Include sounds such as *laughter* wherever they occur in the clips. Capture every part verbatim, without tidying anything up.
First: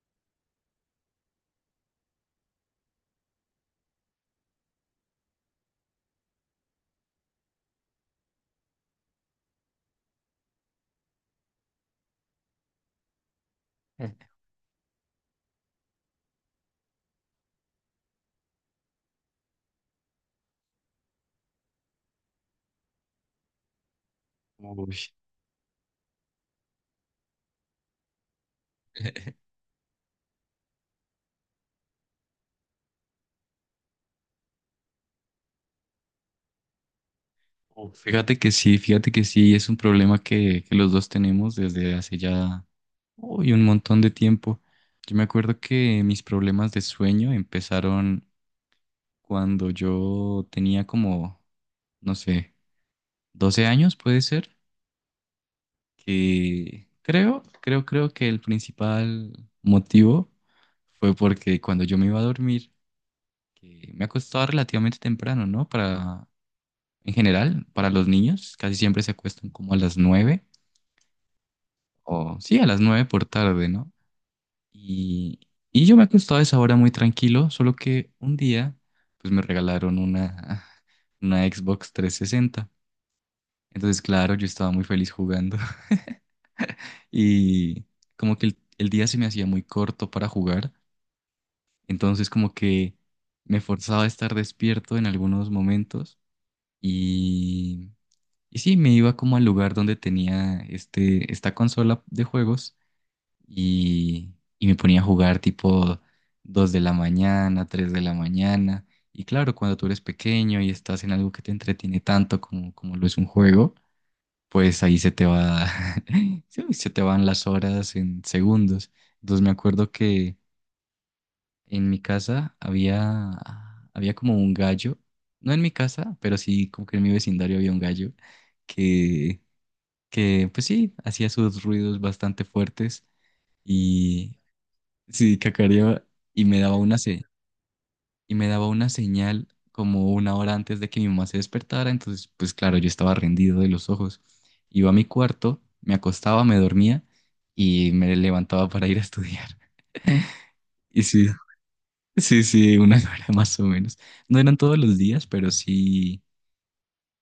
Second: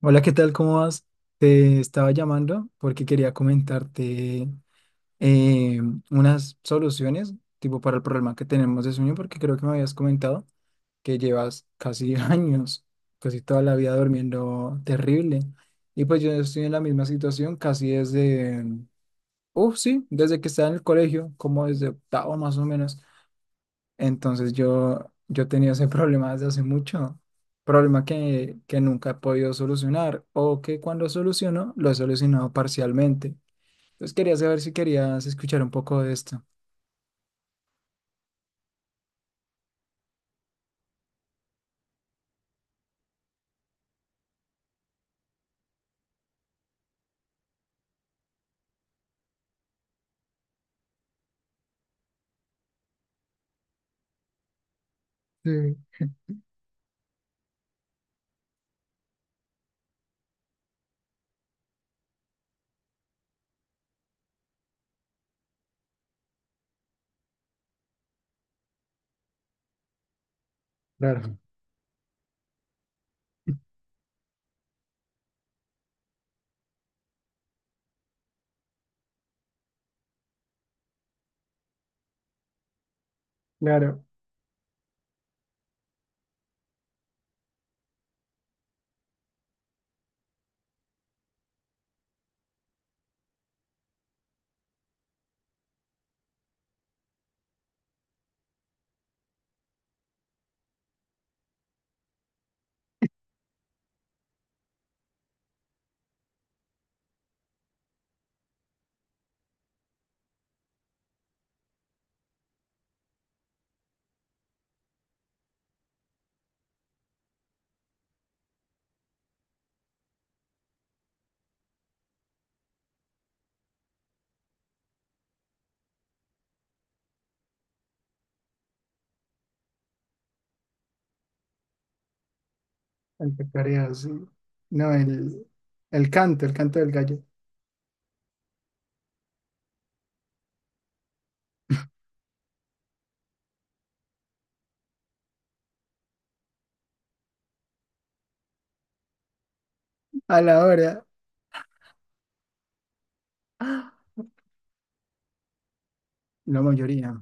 Hola, ¿qué tal? ¿Cómo vas? Te estaba llamando porque quería comentarte eh, unas soluciones tipo para el problema que tenemos de sueño, porque creo que me habías comentado que llevas casi *laughs* años, casi toda la vida Uy, durmiendo terrible. Y pues yo estoy en la misma situación casi desde, uff, sí, desde que estaba en el colegio, como desde octavo más o menos. Entonces yo, yo tenía ese *laughs* problema desde hace mucho, problema que, que nunca he podido solucionar o que cuando soluciono lo he solucionado parcialmente. Entonces quería saber si querías escuchar un poco de esto. oh, fíjate que sí, fíjate que sí, es un problema que, que los dos tenemos desde hace ya uy, un montón de tiempo. Yo me acuerdo que mis problemas de sueño empezaron cuando yo tenía como, no sé, doce años, puede ser, Sí, que creo, creo, creo que el principal motivo fue porque cuando yo me iba a dormir, que me acostaba relativamente temprano, ¿no? Para, en general, para los niños, casi siempre se acuestan como a las nueve claro, o sí, a las nueve por tarde, ¿no? Y, y yo me acostaba a esa hora muy tranquilo, solo que un día, pues me regalaron una, *laughs* una Xbox trescientos sesenta. Entonces, claro, claro, yo estaba muy feliz jugando. *laughs* Y como que el, el día se me hacía muy corto para jugar, entonces como que me forzaba a estar despierto en algunos momentos y, y sí, me iba como al lugar donde tenía este, esta consola de juegos y, y me ponía a jugar tipo dos de la mañana, tres de la mañana. Y claro, cuando tú eres pequeño y estás en algo que te entretiene tanto como, como lo es un juego, pues ahí se te va, *laughs* sí, se te van las horas en segundos. Entonces me acuerdo que en mi casa había, había como un gallo, no en mi casa, pero sí como que en mi vecindario había un gallo que, que pues sí, hacía sus ruidos bastante fuertes empezaría así. y, No, sí, el, cacareaba el y canto, el me daba canto del una gallo. se- y me daba una señal como una hora antes de que mi mamá se despertara. Entonces pues claro, yo estaba rendido de los ojos. Iba a mi cuarto, me acostaba, me dormía y me levantaba para ir a estudiar. A *laughs* la hora, Y sí, sí, sí, una *laughs* hora más o ¡ah! menos. No eran todos los días, pero sí, La mayoría.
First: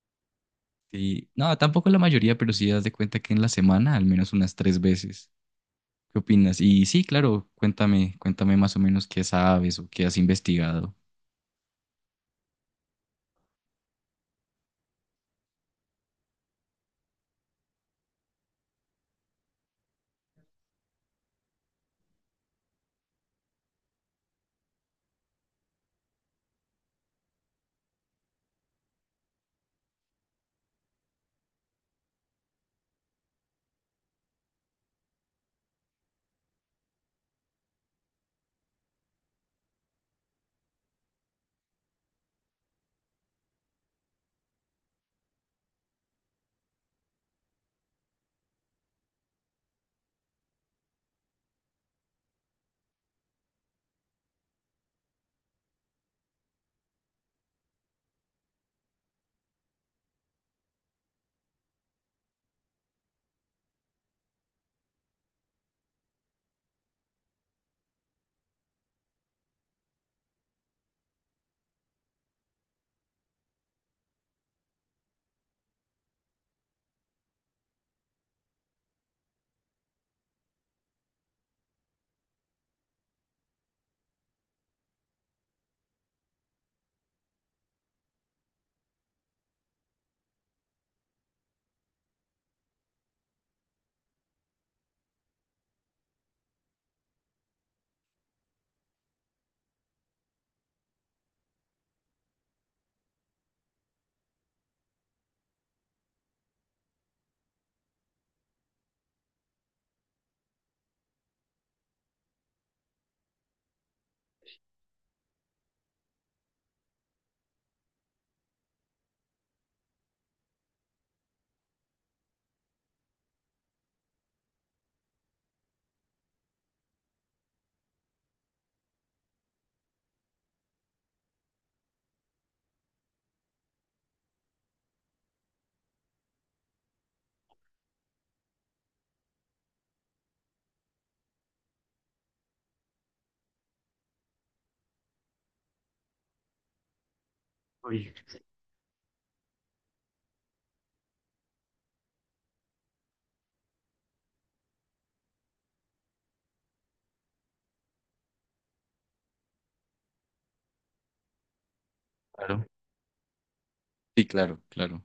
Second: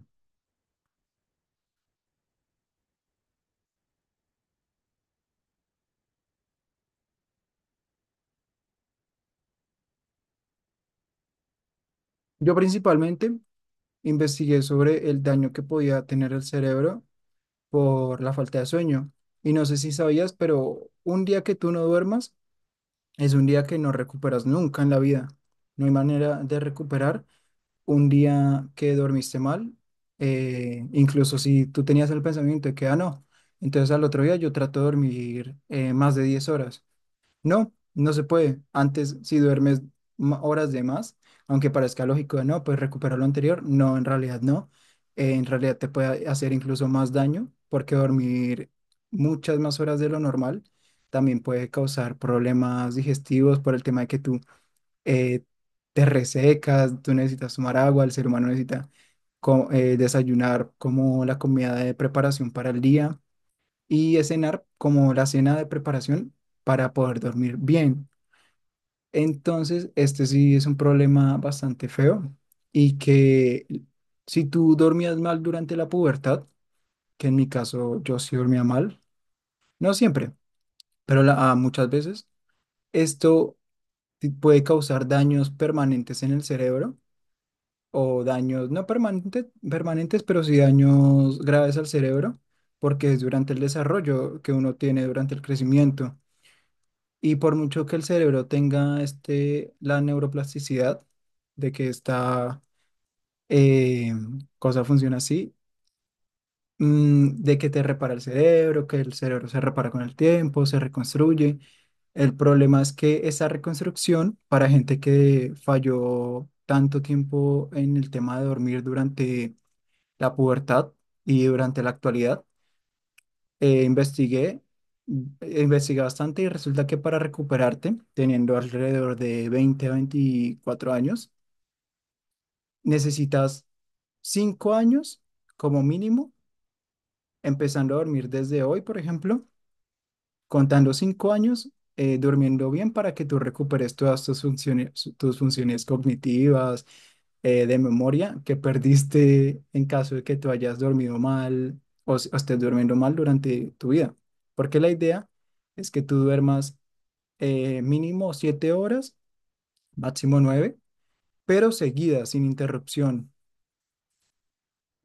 sí, no, tampoco la mayoría, pero sí das de cuenta que en la semana al menos unas tres veces. ¿Qué opinas? Y sí, claro, cuéntame, cuéntame más o menos qué sabes o qué has investigado. Yo principalmente investigué sobre el daño que podía tener el cerebro por la falta de sueño. Y no sé si sabías, pero un día que tú no duermas es un día que no recuperas nunca en la vida. No hay manera de recuperar un día que dormiste mal, eh, incluso si tú tenías el pensamiento de que, ah, no, entonces al otro día yo trato de dormir eh, más de diez horas. No, no se puede. Antes, si duermes ma- horas de más, aunque parezca lógico, no, pues recuperar lo anterior. No, en realidad no. Eh, en realidad te puede hacer incluso más daño porque dormir muchas más horas de lo normal también puede causar problemas digestivos por el tema de que tú eh, te resecas, tú necesitas tomar agua, el ser humano necesita co- eh, desayunar como la comida de preparación para el día y eh, cenar como la cena de preparación para poder dormir bien. Entonces, este sí es un problema bastante feo y que si tú dormías mal durante la pubertad, que en mi caso yo sí dormía mal, no siempre, pero la- ah, muchas veces, esto ti- puede causar daños permanentes en el cerebro o daños no permanentes, permanentes, pero sí daños graves al cerebro, porque es durante el desarrollo que uno tiene durante el crecimiento. Y por mucho que el cerebro tenga este, la neuroplasticidad, de que esta eh, cosa funciona así, mm, de que te repara el cerebro, que el cerebro se repara con el tiempo, se reconstruye. El problema es que esa reconstrucción para gente que falló tanto tiempo en el tema de dormir durante la pubertad y durante la actualidad, eh, investigué, eh, investigué bastante y resulta que para recuperarte, teniendo alrededor de veinte a veinticuatro años, necesitas cinco años como mínimo, empezando a dormir desde hoy, por ejemplo, contando cinco años, eh, durmiendo bien para que tú recuperes todas tus funciones, tus funciones cognitivas, eh, de memoria que perdiste en caso de que tú hayas dormido mal o, s- o estés durmiendo mal durante tu vida. Porque la idea es que tú duermas eh, mínimo siete horas, máximo nueve, pero seguidas, sin Claro. interrupción. *clears throat* Sí, claro, claro.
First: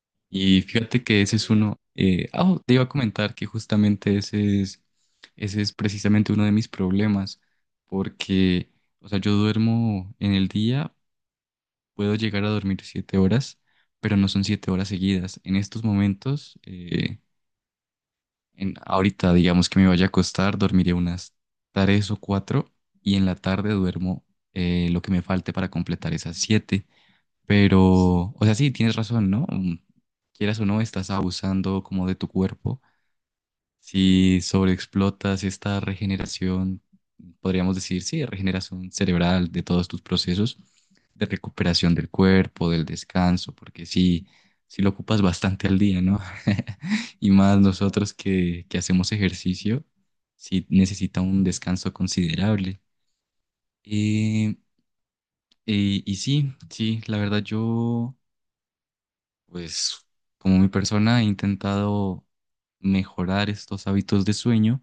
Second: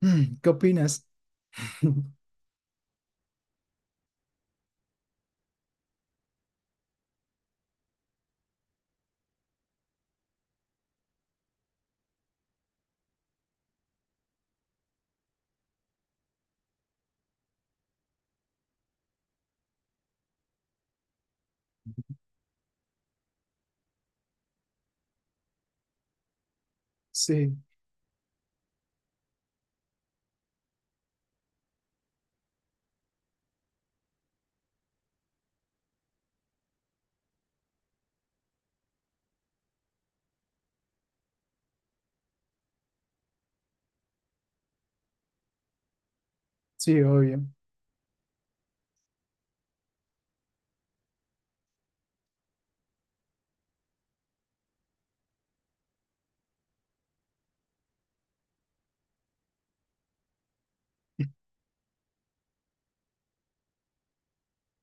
Mm, ¿qué Y fíjate opinas? que ese es uno. *clears throat* eh, *laughs* ah, oh, te iba a comentar que justamente ese es, ese es precisamente uno de mis problemas, porque, o sea, yo duermo en el día, puedo llegar a dormir siete horas, pero no son siete horas seguidas. En estos momentos, eh, en, ahorita, digamos que me vaya a acostar, dormiré unas tres o cuatro, y en la tarde duermo eh, lo que me falte para completar esas siete. Sí, Pero, o sea, sí, tienes razón, ¿no? Mm, Quieras o no, estás abusando como de tu cuerpo. Si sobreexplotas esta regeneración, podríamos decir, sí, regeneración cerebral de todos tus procesos de recuperación del cuerpo, del descanso, porque sí, sí lo ocupas bastante al día, ¿no? sí, *laughs* Y obvio. más nosotros que, que hacemos ejercicio, sí necesita un descanso considerable. Eh, eh, y sí, sí, la verdad yo... Pues como mi persona he intentado mejorar estos hábitos de sueño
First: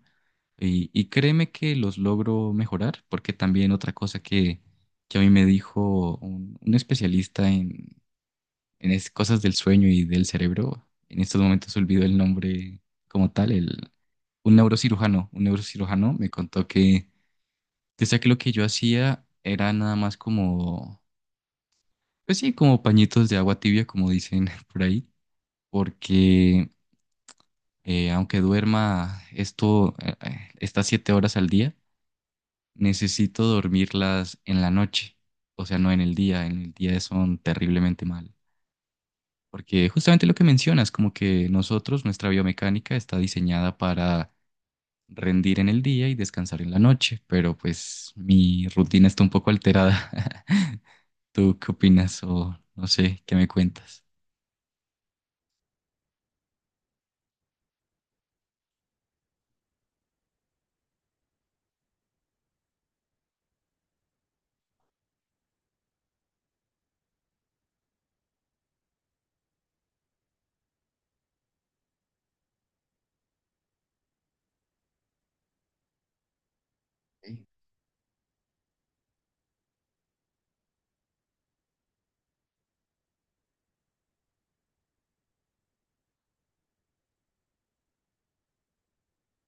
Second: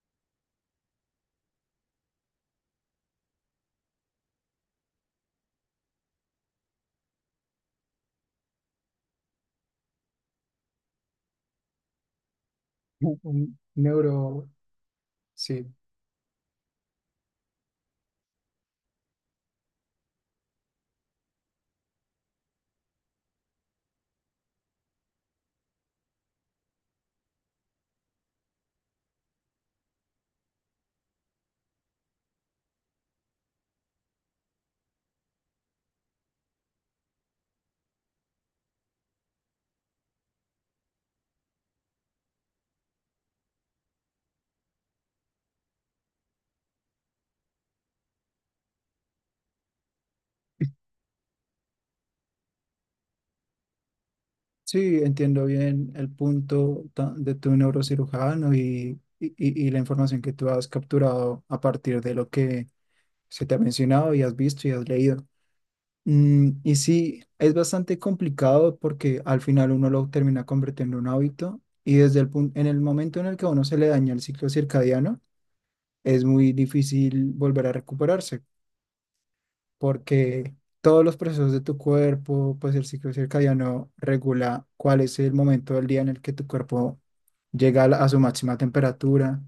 y, y créeme que los logro mejorar porque también otra cosa que, que a mí me dijo un, un especialista en, en es- cosas del sueño y del cerebro, en estos momentos olvido el nombre Un como tal, un el, neuro, un neurocirujano, un sí. neurocirujano me contó que decía que lo que yo hacía era nada más como, pues sí, como pañitos de agua tibia, como dicen *laughs* por ahí porque Eh, aunque duerma esto, eh, eh, estas siete horas al día, necesito dormirlas en la noche, o sea, no en el día, en el día son terriblemente mal. Porque justamente lo que mencionas, como que nosotros, nuestra biomecánica está diseñada para rendir en el día y descansar en la noche, pero pues mi rutina está un poco alterada. *laughs* ¿Tú qué opinas o no sé, qué me cuentas? Sí, entiendo bien el punto ta- de tu neurocirujano y, y, y- y la información que tú has capturado a partir de lo que se te ha mencionado y has visto y has leído. Mm, y sí, es bastante complicado porque al final uno lo termina convirtiendo en un hábito y desde el punto, en el momento en el que a uno se le daña el ciclo circadiano, es muy difícil Sí. volver a recuperarse porque todos los procesos de tu cuerpo, pues el ciclo circadiano regula cuál es el momento del día en el que tu cuerpo llega a, la- a su máxima temperatura.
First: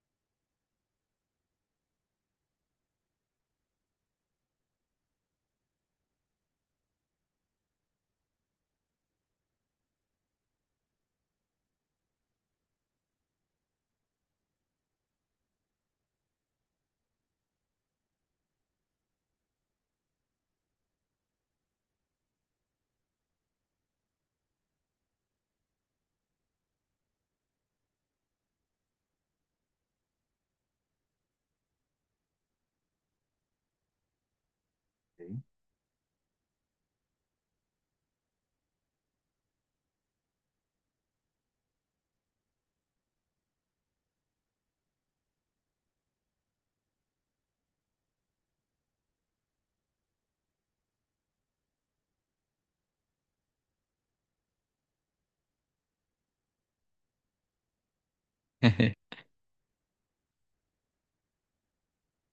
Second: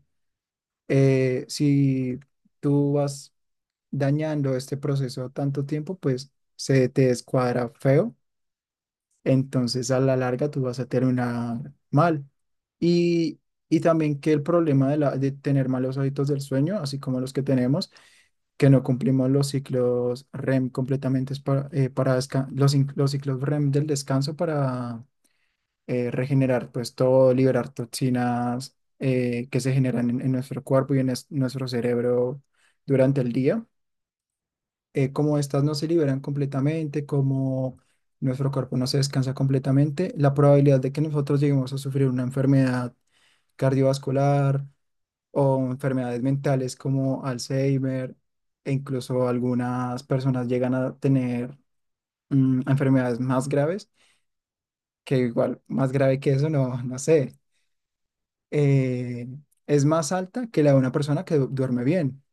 Eh, si tú vas dañando este proceso tanto tiempo, pues se te descuadra feo entonces a la larga tú vas a terminar mal. Y, y también que el problema de, la, de tener malos hábitos del sueño, así como los que tenemos, que no cumplimos los ciclos REM completamente es para, eh, para desca- los, in- los ciclos REM del descanso para eh, regenerar pues todo, liberar toxinas eh, que se generan en, en nuestro cuerpo y en es- nuestro cerebro durante el día eh, como estas no se liberan completamente, como nuestro cuerpo no se descansa completamente, la probabilidad de que nosotros lleguemos a sufrir una enfermedad cardiovascular o enfermedades mentales como Alzheimer e incluso algunas personas llegan a tener mm, enfermedades más graves, que igual más grave que eso, no, no sé, *laughs* eh, es más alta que la de una persona que du- duerme bien.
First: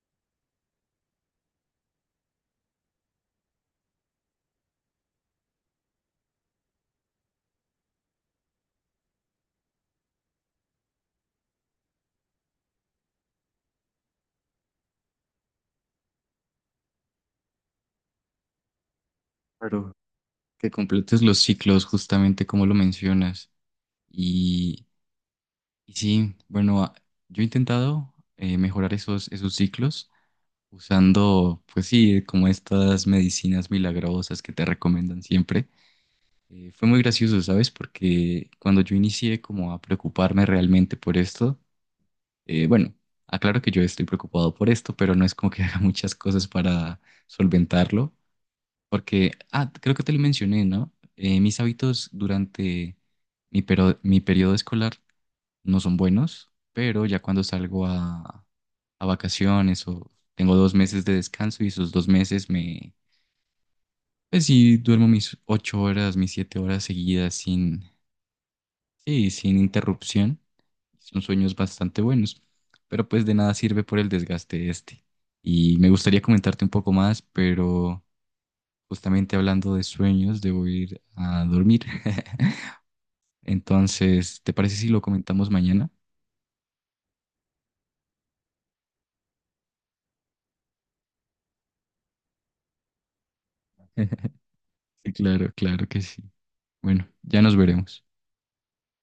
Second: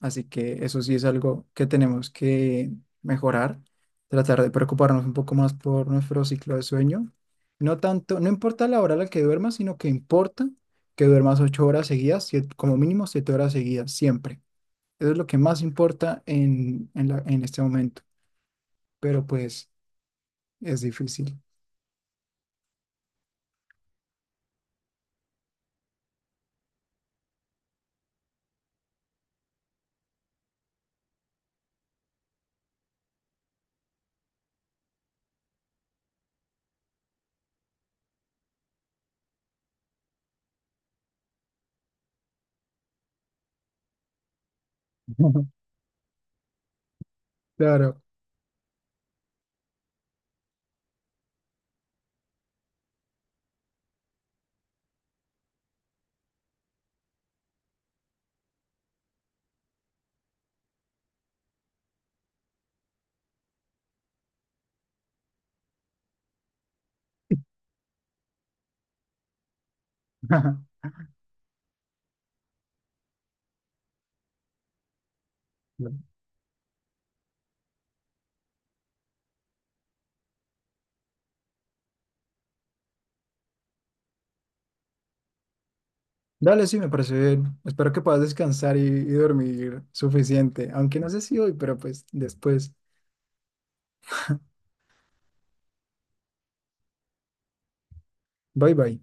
Así que eso sí es algo que tenemos que mejorar, tratar de preocuparnos un poco más por nuestro ciclo de sueño. No tanto, no importa la hora a la que duermas, sino que importa que duermas ocho horas seguidas, siete- como mínimo siete horas seguidas, siempre. Eso es lo que más importa en, en la- en este momento, pero pues Claro, que es completes difícil. los ciclos justamente como lo mencionas. Y sí, bueno, a- yo he intentado eh, mejorar esos, esos ciclos usando, pues sí, como estas medicinas milagrosas que te recomiendan siempre. Eh, fue muy gracioso, ¿sabes? Porque cuando yo inicié como a preocuparme realmente por esto, eh, bueno, aclaro que yo estoy preocupado por esto, pero no es como que *laughs* *laughs* haga muchas cosas para Claro. solventarlo, porque, ah, creo que te lo mencioné, ¿no? Eh, mis hábitos durante mi, pero- mi periodo escolar no son buenos, pero ya cuando salgo a, a vacaciones o tengo dos meses de descanso y esos dos meses me, pues sí, duermo mis ocho horas, mis siete horas seguidas sin, sí, sin interrupción. Ajá. Son sueños bastante buenos, pero pues de nada sirve por el desgaste este. Y me gustaría comentarte un poco más, pero justamente hablando de sueños, debo ir a dormir. *laughs* Entonces, ¿te parece si lo comentamos mañana? Dale, sí, me parece bien. Espero que puedas descansar y y dormir suficiente, aunque no sé si hoy, pero pues después. *laughs* Sí, claro, claro que sí. Bueno, ya nos veremos. Bye bye.